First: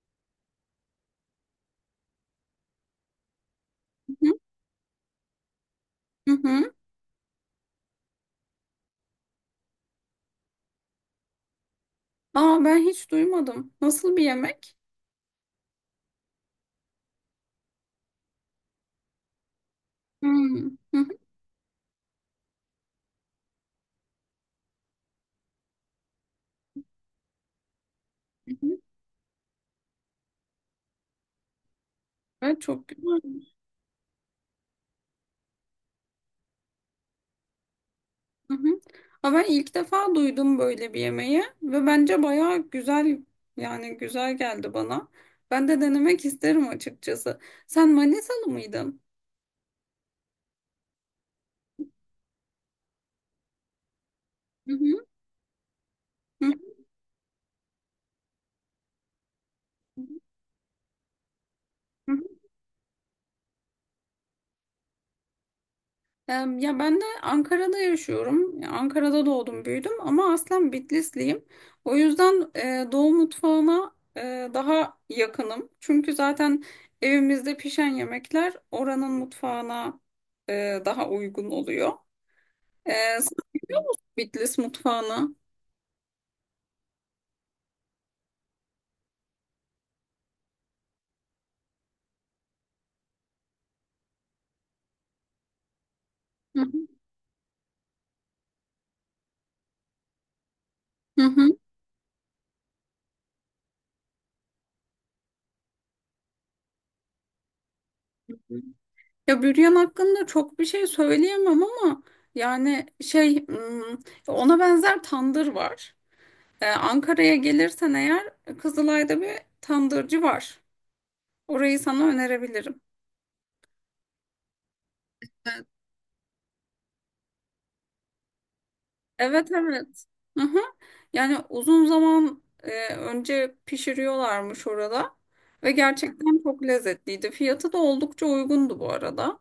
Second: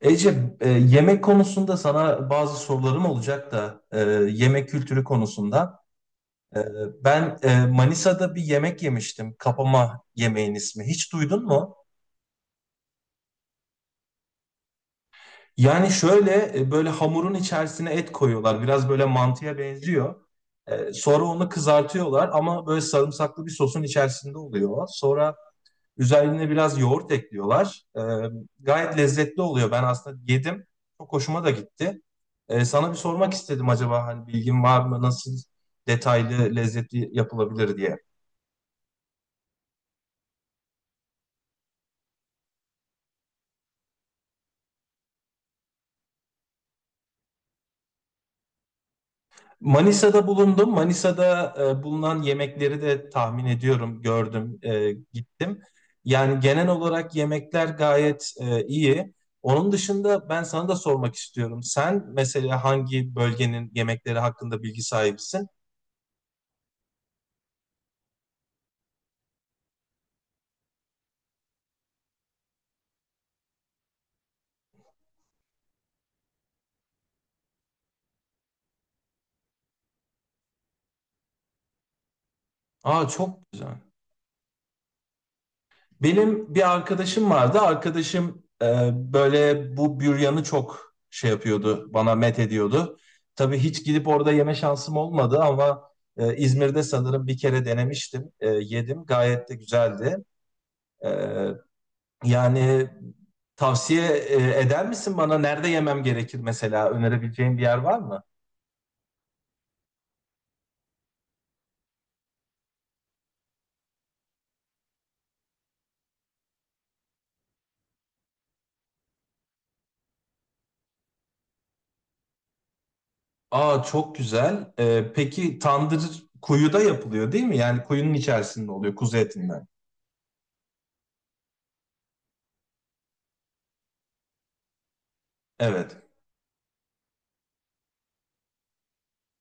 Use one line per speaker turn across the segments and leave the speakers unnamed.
Ece, yemek konusunda sana bazı sorularım olacak da
Hı
yemek kültürü konusunda.
hı.
E,
Hı.
Ben Manisa'da bir yemek yemiştim. Kapama yemeğin ismi. Hiç duydun mu?
Aa, ben hiç duymadım. Nasıl bir yemek?
Yani şöyle böyle hamurun içerisine et koyuyorlar. Biraz böyle mantıya benziyor.
Hmm. Hı hı.
Sonra onu kızartıyorlar ama böyle sarımsaklı bir sosun içerisinde oluyor. Sonra üzerine biraz yoğurt ekliyorlar.
Hı hı.
Gayet lezzetli oluyor. Ben aslında yedim. Çok hoşuma da gitti.
Evet, çok
Sana bir
güzel.
sormak istedim, acaba hani bilgin var mı? Nasıl detaylı, lezzetli yapılabilir diye.
Hı hı. Aa, ben ilk defa duydum böyle bir yemeği ve bence bayağı güzel, yani güzel geldi bana. Ben de denemek isterim açıkçası. Sen Manisalı mıydın?
Manisa'da bulundum. Manisa'da bulunan yemekleri de tahmin ediyorum, gördüm,
Hı hı.
gittim. Yani
Hı
genel olarak yemekler gayet iyi. Onun dışında ben sana da sormak istiyorum. Sen
hı.
mesela hangi bölgenin yemekleri hakkında bilgi sahibisin?
Ya ben de Ankara'da yaşıyorum. Ya Ankara'da doğdum, büyüdüm ama aslen Bitlisliyim. O yüzden Doğu mutfağına daha yakınım. Çünkü zaten evimizde pişen yemekler oranın mutfağına daha uygun oluyor. E,
Aa,
Sen
çok güzel.
Bitlis mutfağına.
Benim bir arkadaşım vardı. Arkadaşım böyle bu büryanı çok şey yapıyordu, bana met ediyordu. Tabii hiç gidip orada yeme şansım olmadı ama
Hı
İzmir'de
hı.
sanırım bir kere denemiştim, yedim. Gayet de güzeldi. E,
Hı hı.
Yani tavsiye eder misin bana? Nerede yemem gerekir mesela? Önerebileceğin bir yer var mı?
Ya büryan hakkında çok bir şey söyleyemem ama yani ona benzer tandır var. Ankara'ya gelirsen eğer Kızılay'da bir tandırcı var. Orayı sana önerebilirim.
Aa, çok güzel. Peki
Evet.
tandır kuyuda yapılıyor değil mi? Yani kuyunun içerisinde oluyor, kuzu
Evet,
etinden.
evet. Hı-hı. Yani uzun zaman önce pişiriyorlarmış orada ve
Evet.
gerçekten çok lezzetliydi. Fiyatı da oldukça uygundu bu arada.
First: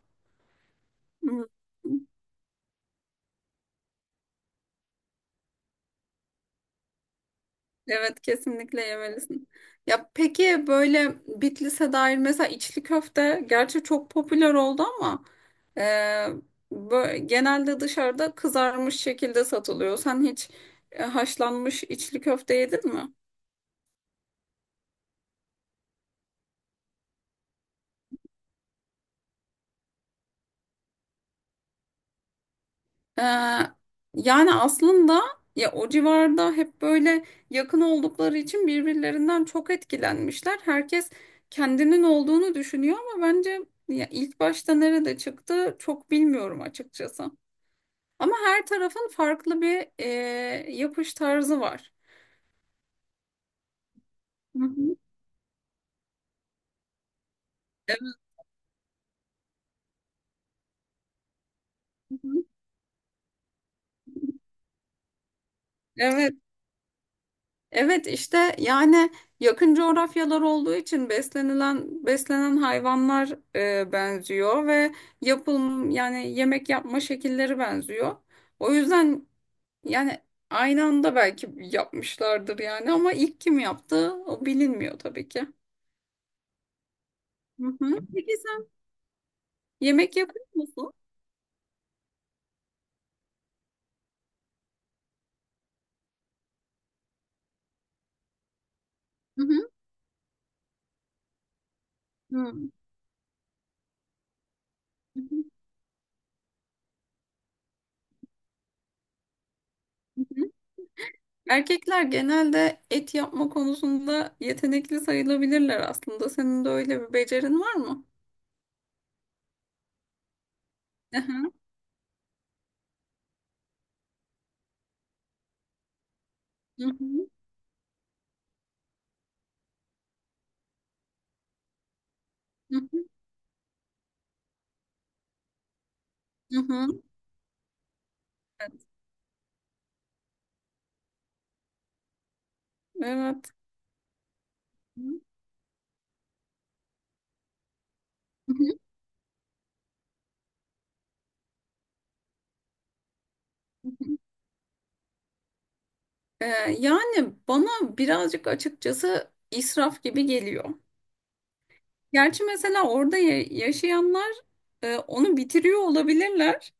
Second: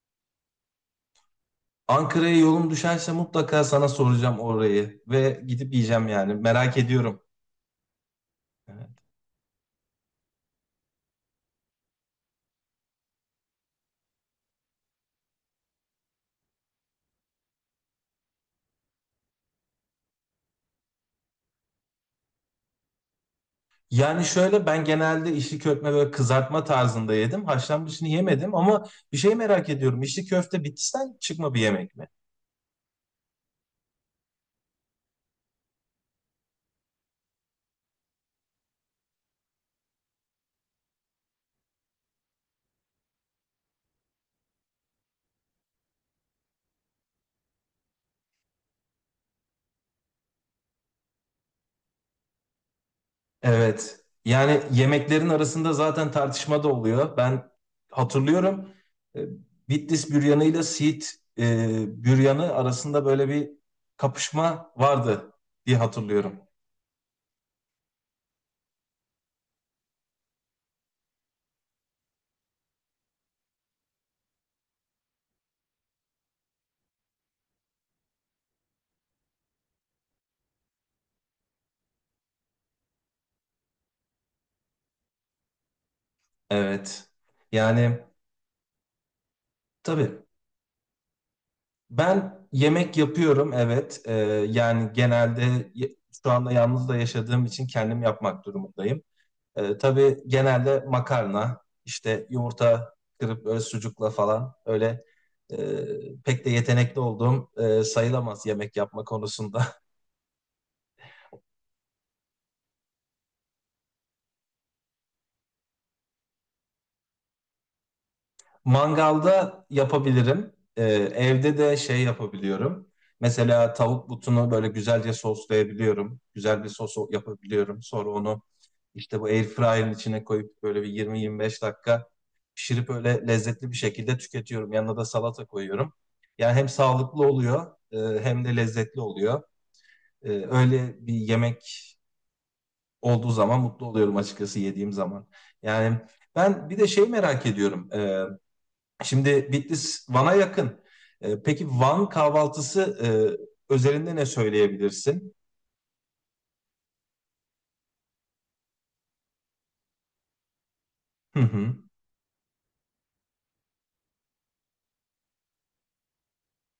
Hı.
Ankara'ya yolum düşerse mutlaka sana soracağım orayı ve gidip yiyeceğim yani. Merak ediyorum.
Evet, kesinlikle
Evet.
yemelisin. Ya peki böyle Bitlis'e dair mesela içli köfte gerçi çok popüler oldu ama e, genelde dışarıda kızarmış şekilde satılıyor. Sen hiç haşlanmış içli köfte yedin mi?
Yani şöyle, ben genelde içli köfte böyle kızartma tarzında yedim. Haşlanmışını yemedim ama bir şey merak ediyorum. İçli köfte Bitlis'ten çıkma bir yemek mi?
E, Yani aslında ya o civarda hep böyle yakın oldukları için birbirlerinden çok etkilenmişler. Herkes kendinin olduğunu düşünüyor ama bence ya ilk başta nerede çıktı çok bilmiyorum açıkçası. Ama her tarafın farklı bir yapış tarzı var.
Evet. Yani
Hı hı.
yemeklerin arasında zaten tartışma da oluyor. Ben
Evet,
hatırlıyorum e, Bitlis büryanı ile Siirt
hı hı.
büryanı arasında böyle bir kapışma vardı diye
Evet,
hatırlıyorum.
evet işte yani yakın coğrafyalar olduğu için beslenilen beslenen hayvanlar benziyor ve yapım, yani yemek yapma şekilleri benziyor. O yüzden yani aynı anda belki yapmışlardır yani, ama ilk kim yaptı o bilinmiyor tabii ki.
Evet.
Hı
Yani
hı. Peki sen yemek
tabii.
yapıyor musun?
Ben yemek yapıyorum, evet. Yani şu anda yalnız da yaşadığım için kendim yapmak durumundayım.
Hı hı.
Tabii genelde makarna, işte
Hı hı.
yumurta kırıp böyle sucukla falan öyle, e, pek de yetenekli olduğum sayılamaz yemek yapma konusunda.
Hı hı. Erkekler genelde et yapma konusunda yetenekli sayılabilirler aslında. Senin de öyle bir becerin var mı?
Mangalda yapabilirim.
Hı hı,
Evde de şey yapabiliyorum. Mesela tavuk butunu böyle güzelce soslayabiliyorum. Güzel bir
hı
sos
hı,
yapabiliyorum. Sonra onu işte bu airfryer'ın içine koyup böyle bir 20-25 dakika
hı
pişirip
hı,
öyle lezzetli bir şekilde tüketiyorum. Yanına da salata koyuyorum. Yani
hı
hem
hı.
sağlıklı oluyor, hem de lezzetli oluyor. Öyle bir yemek olduğu
Evet.
zaman mutlu oluyorum açıkçası, yediğim
Hı
zaman. Yani ben bir de şey merak ediyorum.
hı,
Şimdi Bitlis Van'a yakın. Peki Van kahvaltısı
hı
özelinde
hı.
ne söyleyebilirsin?
Ee, Yani bana birazcık açıkçası israf gibi geliyor.
Hı hı.
Gerçi mesela orada yaşayanlar onu bitiriyor olabilirler.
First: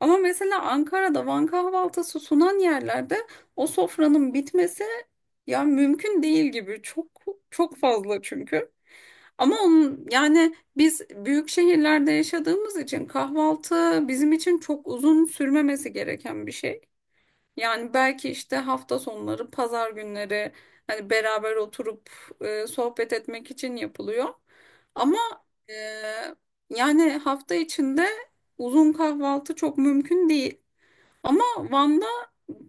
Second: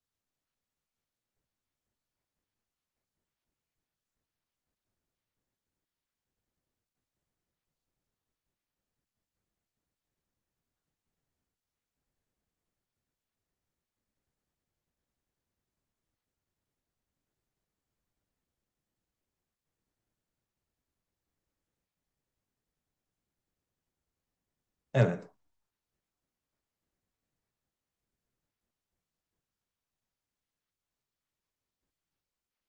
Ama mesela Ankara'da Van kahvaltısı sunan yerlerde o sofranın bitmesi ya mümkün değil gibi. Çok çok fazla çünkü. Ama onun, yani biz büyük şehirlerde yaşadığımız için kahvaltı bizim için çok uzun sürmemesi gereken bir şey. Yani belki işte hafta sonları, pazar günleri hani beraber oturup sohbet etmek için yapılıyor. Ama
Evet.
e, yani hafta içinde uzun kahvaltı çok mümkün değil. Ama Van'da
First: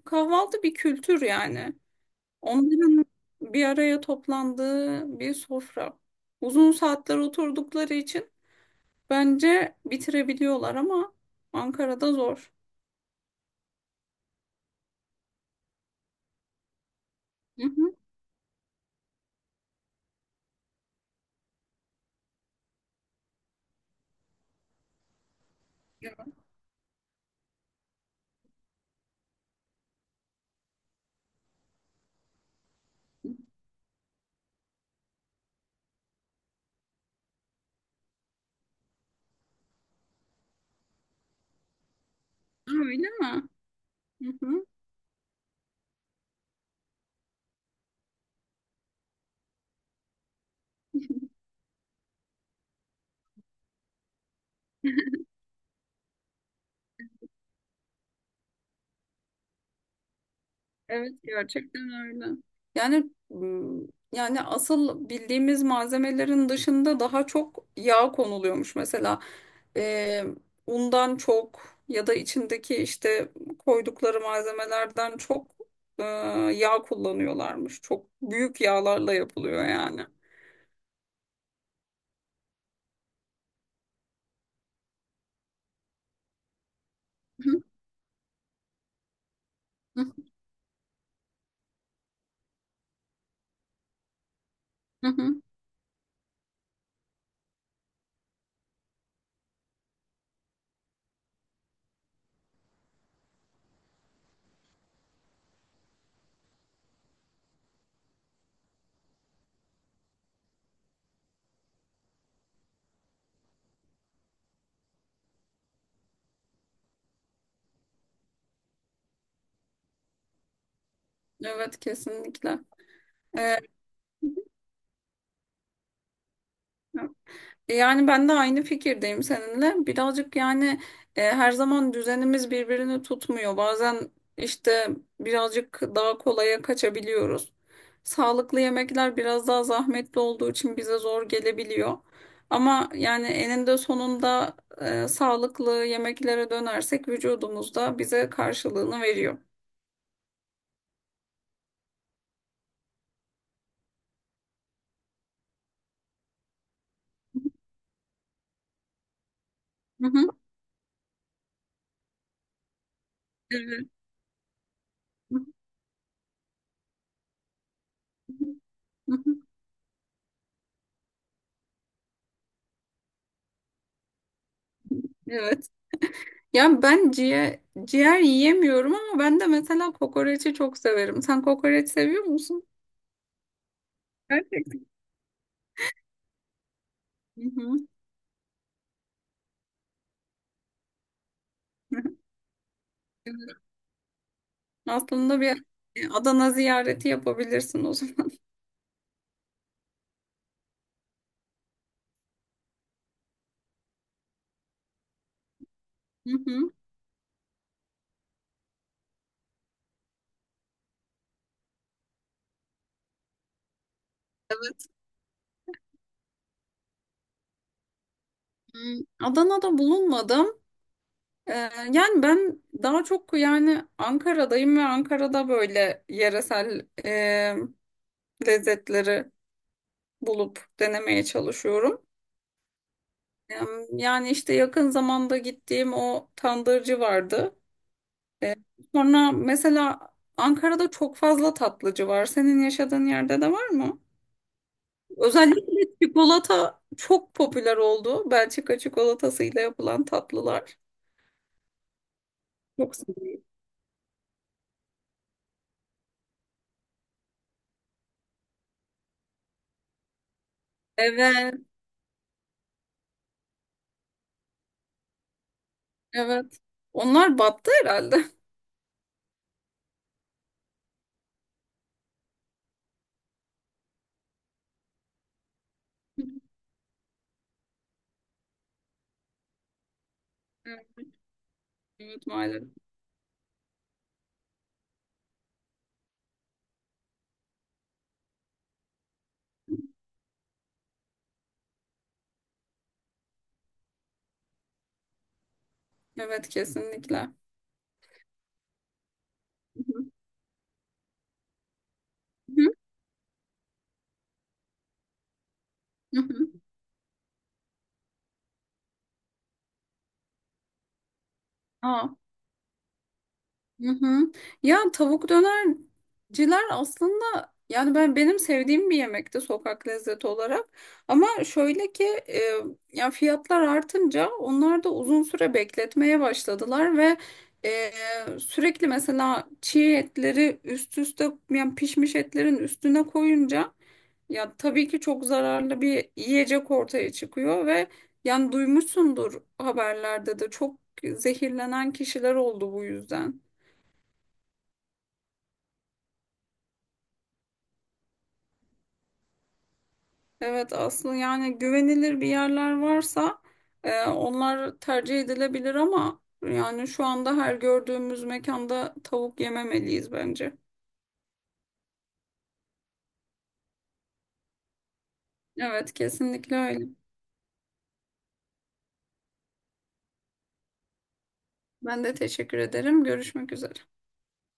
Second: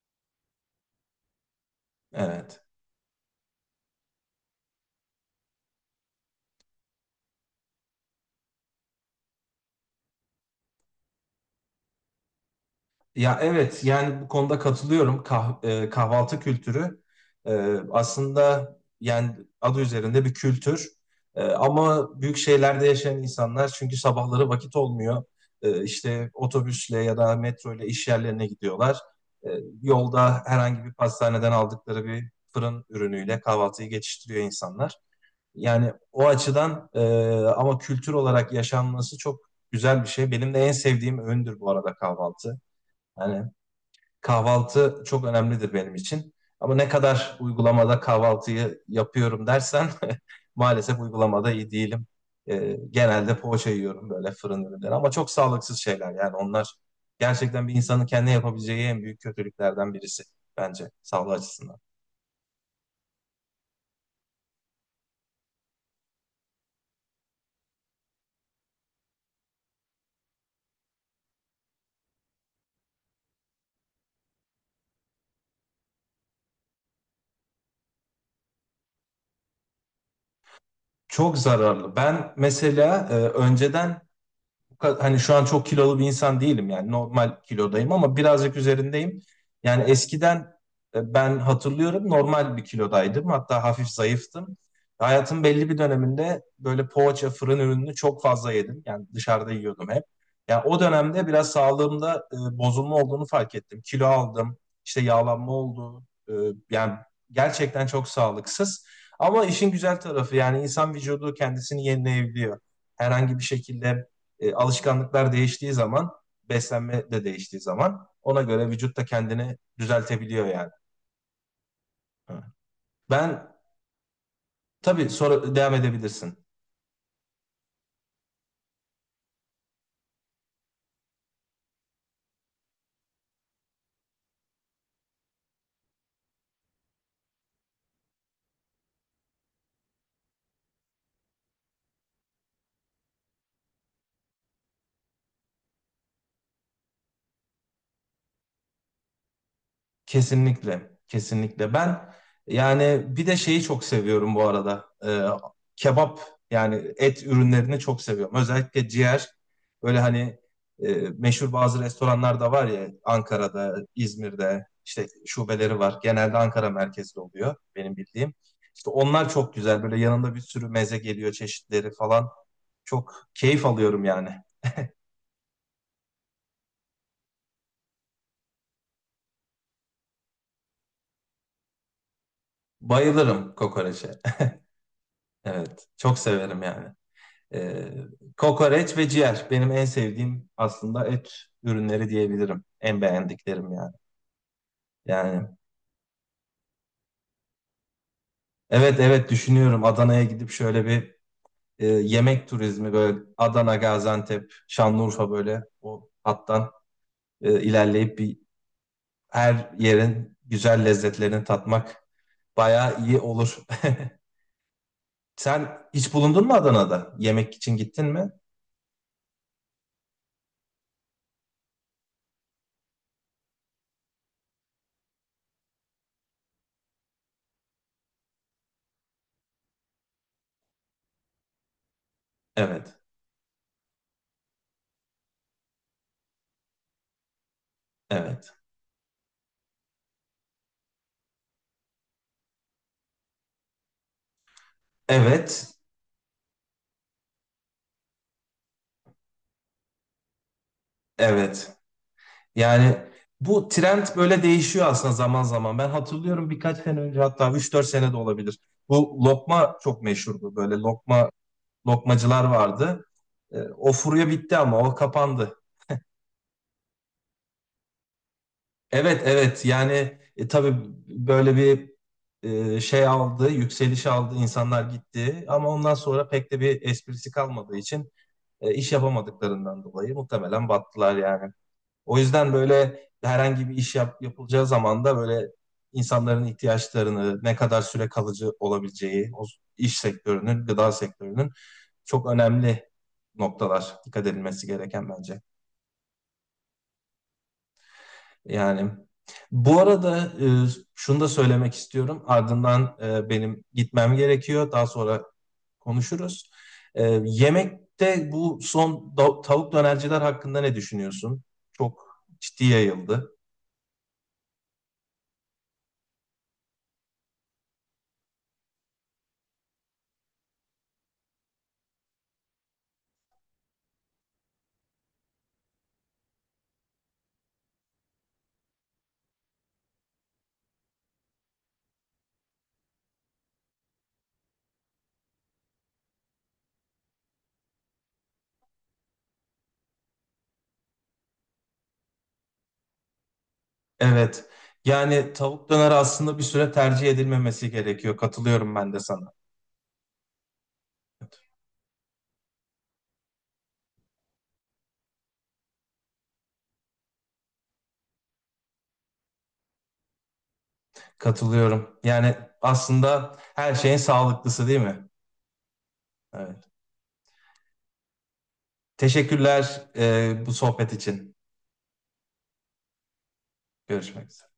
kahvaltı bir kültür yani.
Evet.
Onların bir araya toplandığı bir sofra. Uzun saatler oturdukları için bence bitirebiliyorlar ama Ankara'da zor.
Ya evet, yani bu konuda katılıyorum. Kahvaltı kültürü,
Hı
e,
hı.
aslında yani adı üzerinde bir kültür. Ama büyük şehirlerde yaşayan insanlar, çünkü sabahları vakit olmuyor. İşte otobüsle ya da metro ile iş yerlerine gidiyorlar. E, Yolda herhangi bir pastaneden aldıkları bir fırın ürünüyle kahvaltıyı geçiştiriyor insanlar. Yani o açıdan ama kültür olarak yaşanması çok güzel bir şey. Benim de en sevdiğim öğündür bu arada kahvaltı.
Aa, öyle mi?
Yani
Hı hı.
kahvaltı çok önemlidir benim için. Ama ne kadar uygulamada kahvaltıyı yapıyorum dersen, maalesef uygulamada iyi değilim. Genelde poğaça yiyorum, böyle fırın ürünleri, ama çok sağlıksız şeyler yani onlar. Gerçekten bir insanın kendine yapabileceği en büyük kötülüklerden birisi bence
Evet,
sağlığı açısından.
gerçekten öyle. Yani m, Yani asıl bildiğimiz malzemelerin dışında daha çok yağ konuluyormuş mesela. e, Undan çok ya da içindeki işte koydukları malzemelerden çok e, yağ kullanıyorlarmış. Çok büyük yağlarla yapılıyor yani.
Çok zararlı. Ben mesela önceden, hani şu an çok kilolu bir insan değilim yani, normal
Hı
kilodayım ama birazcık üzerindeyim. Yani
hı.
eskiden, ben hatırlıyorum, normal bir kilodaydım, hatta hafif zayıftım.
Hı hı.
Hayatın belli bir döneminde böyle poğaça fırın ürününü çok fazla yedim. Yani dışarıda yiyordum hep. Yani o dönemde biraz sağlığımda bozulma olduğunu fark ettim. Kilo aldım, işte yağlanma oldu. E, Yani gerçekten çok sağlıksız. Ama işin güzel tarafı, yani insan vücudu kendisini yenileyebiliyor herhangi bir şekilde. Alışkanlıklar değiştiği zaman, beslenme de değiştiği zaman, ona göre vücut da kendini düzeltebiliyor yani.
Evet,
Evet.
kesinlikle.
Ben,
E,
tabii sonra devam edebilirsin.
Yani ben de aynı fikirdeyim seninle. Birazcık yani her zaman düzenimiz birbirini tutmuyor. Bazen işte birazcık daha kolaya kaçabiliyoruz. Sağlıklı yemekler biraz daha zahmetli olduğu için bize zor gelebiliyor. Ama yani eninde sonunda sağlıklı yemeklere dönersek vücudumuz da bize karşılığını veriyor.
Kesinlikle, kesinlikle. Ben yani bir de şeyi çok seviyorum bu arada. Kebap yani, et ürünlerini çok seviyorum. Özellikle ciğer. Böyle
Hı
hani
hı.
meşhur bazı restoranlar da var ya, Ankara'da,
Evet.
İzmir'de işte şubeleri var. Genelde Ankara merkezli oluyor benim bildiğim. İşte onlar çok güzel. Böyle yanında bir sürü meze geliyor, çeşitleri falan. Çok keyif alıyorum yani.
Evet. Ya ben ciğer yiyemiyorum ama ben de mesela kokoreçi çok severim. Sen kokoreç seviyor musun?
Bayılırım kokoreçe.
Gerçekten.
Evet, çok severim yani.
Hı hı.
Ee, Kokoreç ve ciğer benim en sevdiğim aslında, et ürünleri diyebilirim. En beğendiklerim yani.
Aslında
Yani
bir Adana ziyareti yapabilirsin o zaman.
evet, evet, düşünüyorum Adana'ya gidip şöyle bir yemek turizmi, böyle Adana, Gaziantep, Şanlıurfa, böyle o
Hı
hattan
hı.
ilerleyip bir her yerin güzel lezzetlerini tatmak bayağı iyi olur.
Evet.
Sen hiç bulundun mu Adana'da? Yemek için gittin mi?
Hmm, Adana'da bulunmadım. Ee, Yani ben daha çok yani Ankara'dayım ve Ankara'da böyle yeresel lezzetleri bulup denemeye çalışıyorum.
Evet,
Yani işte yakın zamanda gittiğim o tandırcı vardı.
evet.
E, Sonra mesela Ankara'da çok fazla tatlıcı var. Senin yaşadığın yerde de var mı? Özellikle
Evet,
çikolata çok popüler oldu. Belçika çikolatasıyla yapılan tatlılar.
evet.
Çok
Yani
seviyorum.
bu trend böyle değişiyor aslında zaman zaman. Ben hatırlıyorum birkaç sene önce, hatta üç dört sene de olabilir. Bu lokma çok meşhurdu. Böyle lokma
Evet,
lokmacılar vardı. O furya bitti, ama o kapandı.
evet. Onlar battı herhalde.
Evet, evet, yani tabii böyle bir şey aldı, yükseliş aldı, insanlar gitti. Ama ondan sonra pek de bir esprisi kalmadığı için iş yapamadıklarından dolayı muhtemelen
Evet,
battılar yani. O
evet
yüzden
maalesef.
böyle herhangi bir yapılacağı zaman da böyle insanların ihtiyaçlarını, ne kadar süre kalıcı olabileceği, o iş sektörünün, gıda sektörünün çok önemli noktalar dikkat edilmesi gereken bence.
Evet, kesinlikle. Hı
Yani bu arada şunu da söylemek istiyorum.
hı.
Ardından benim gitmem gerekiyor. Daha sonra
Hı hı.
konuşuruz. Yemekte tavuk dönerciler hakkında ne düşünüyorsun?
Aa,
Çok ciddi yayıldı.
hı hı. Ya tavuk dönerciler aslında yani ben benim sevdiğim bir yemekti sokak lezzeti olarak. Ama şöyle ki ya fiyatlar artınca onlar da uzun süre bekletmeye başladılar ve sürekli mesela çiğ etleri üst üste, yani pişmiş etlerin üstüne koyunca ya tabii ki çok zararlı bir yiyecek ortaya çıkıyor ve yani duymuşsundur haberlerde de çok zehirlenen kişiler oldu bu yüzden.
Evet. Yani tavuk döneri aslında bir süre tercih edilmemesi gerekiyor. Katılıyorum ben de sana.
Evet, aslında yani güvenilir bir yerler varsa onlar tercih edilebilir ama yani şu anda her gördüğümüz mekanda tavuk yememeliyiz bence.
Katılıyorum. Yani aslında her şeyin sağlıklısı değil mi?
Evet, kesinlikle
Evet.
öyle.
Teşekkürler bu sohbet için.
Ben de teşekkür ederim. Görüşmek üzere.
Görüşmek üzere.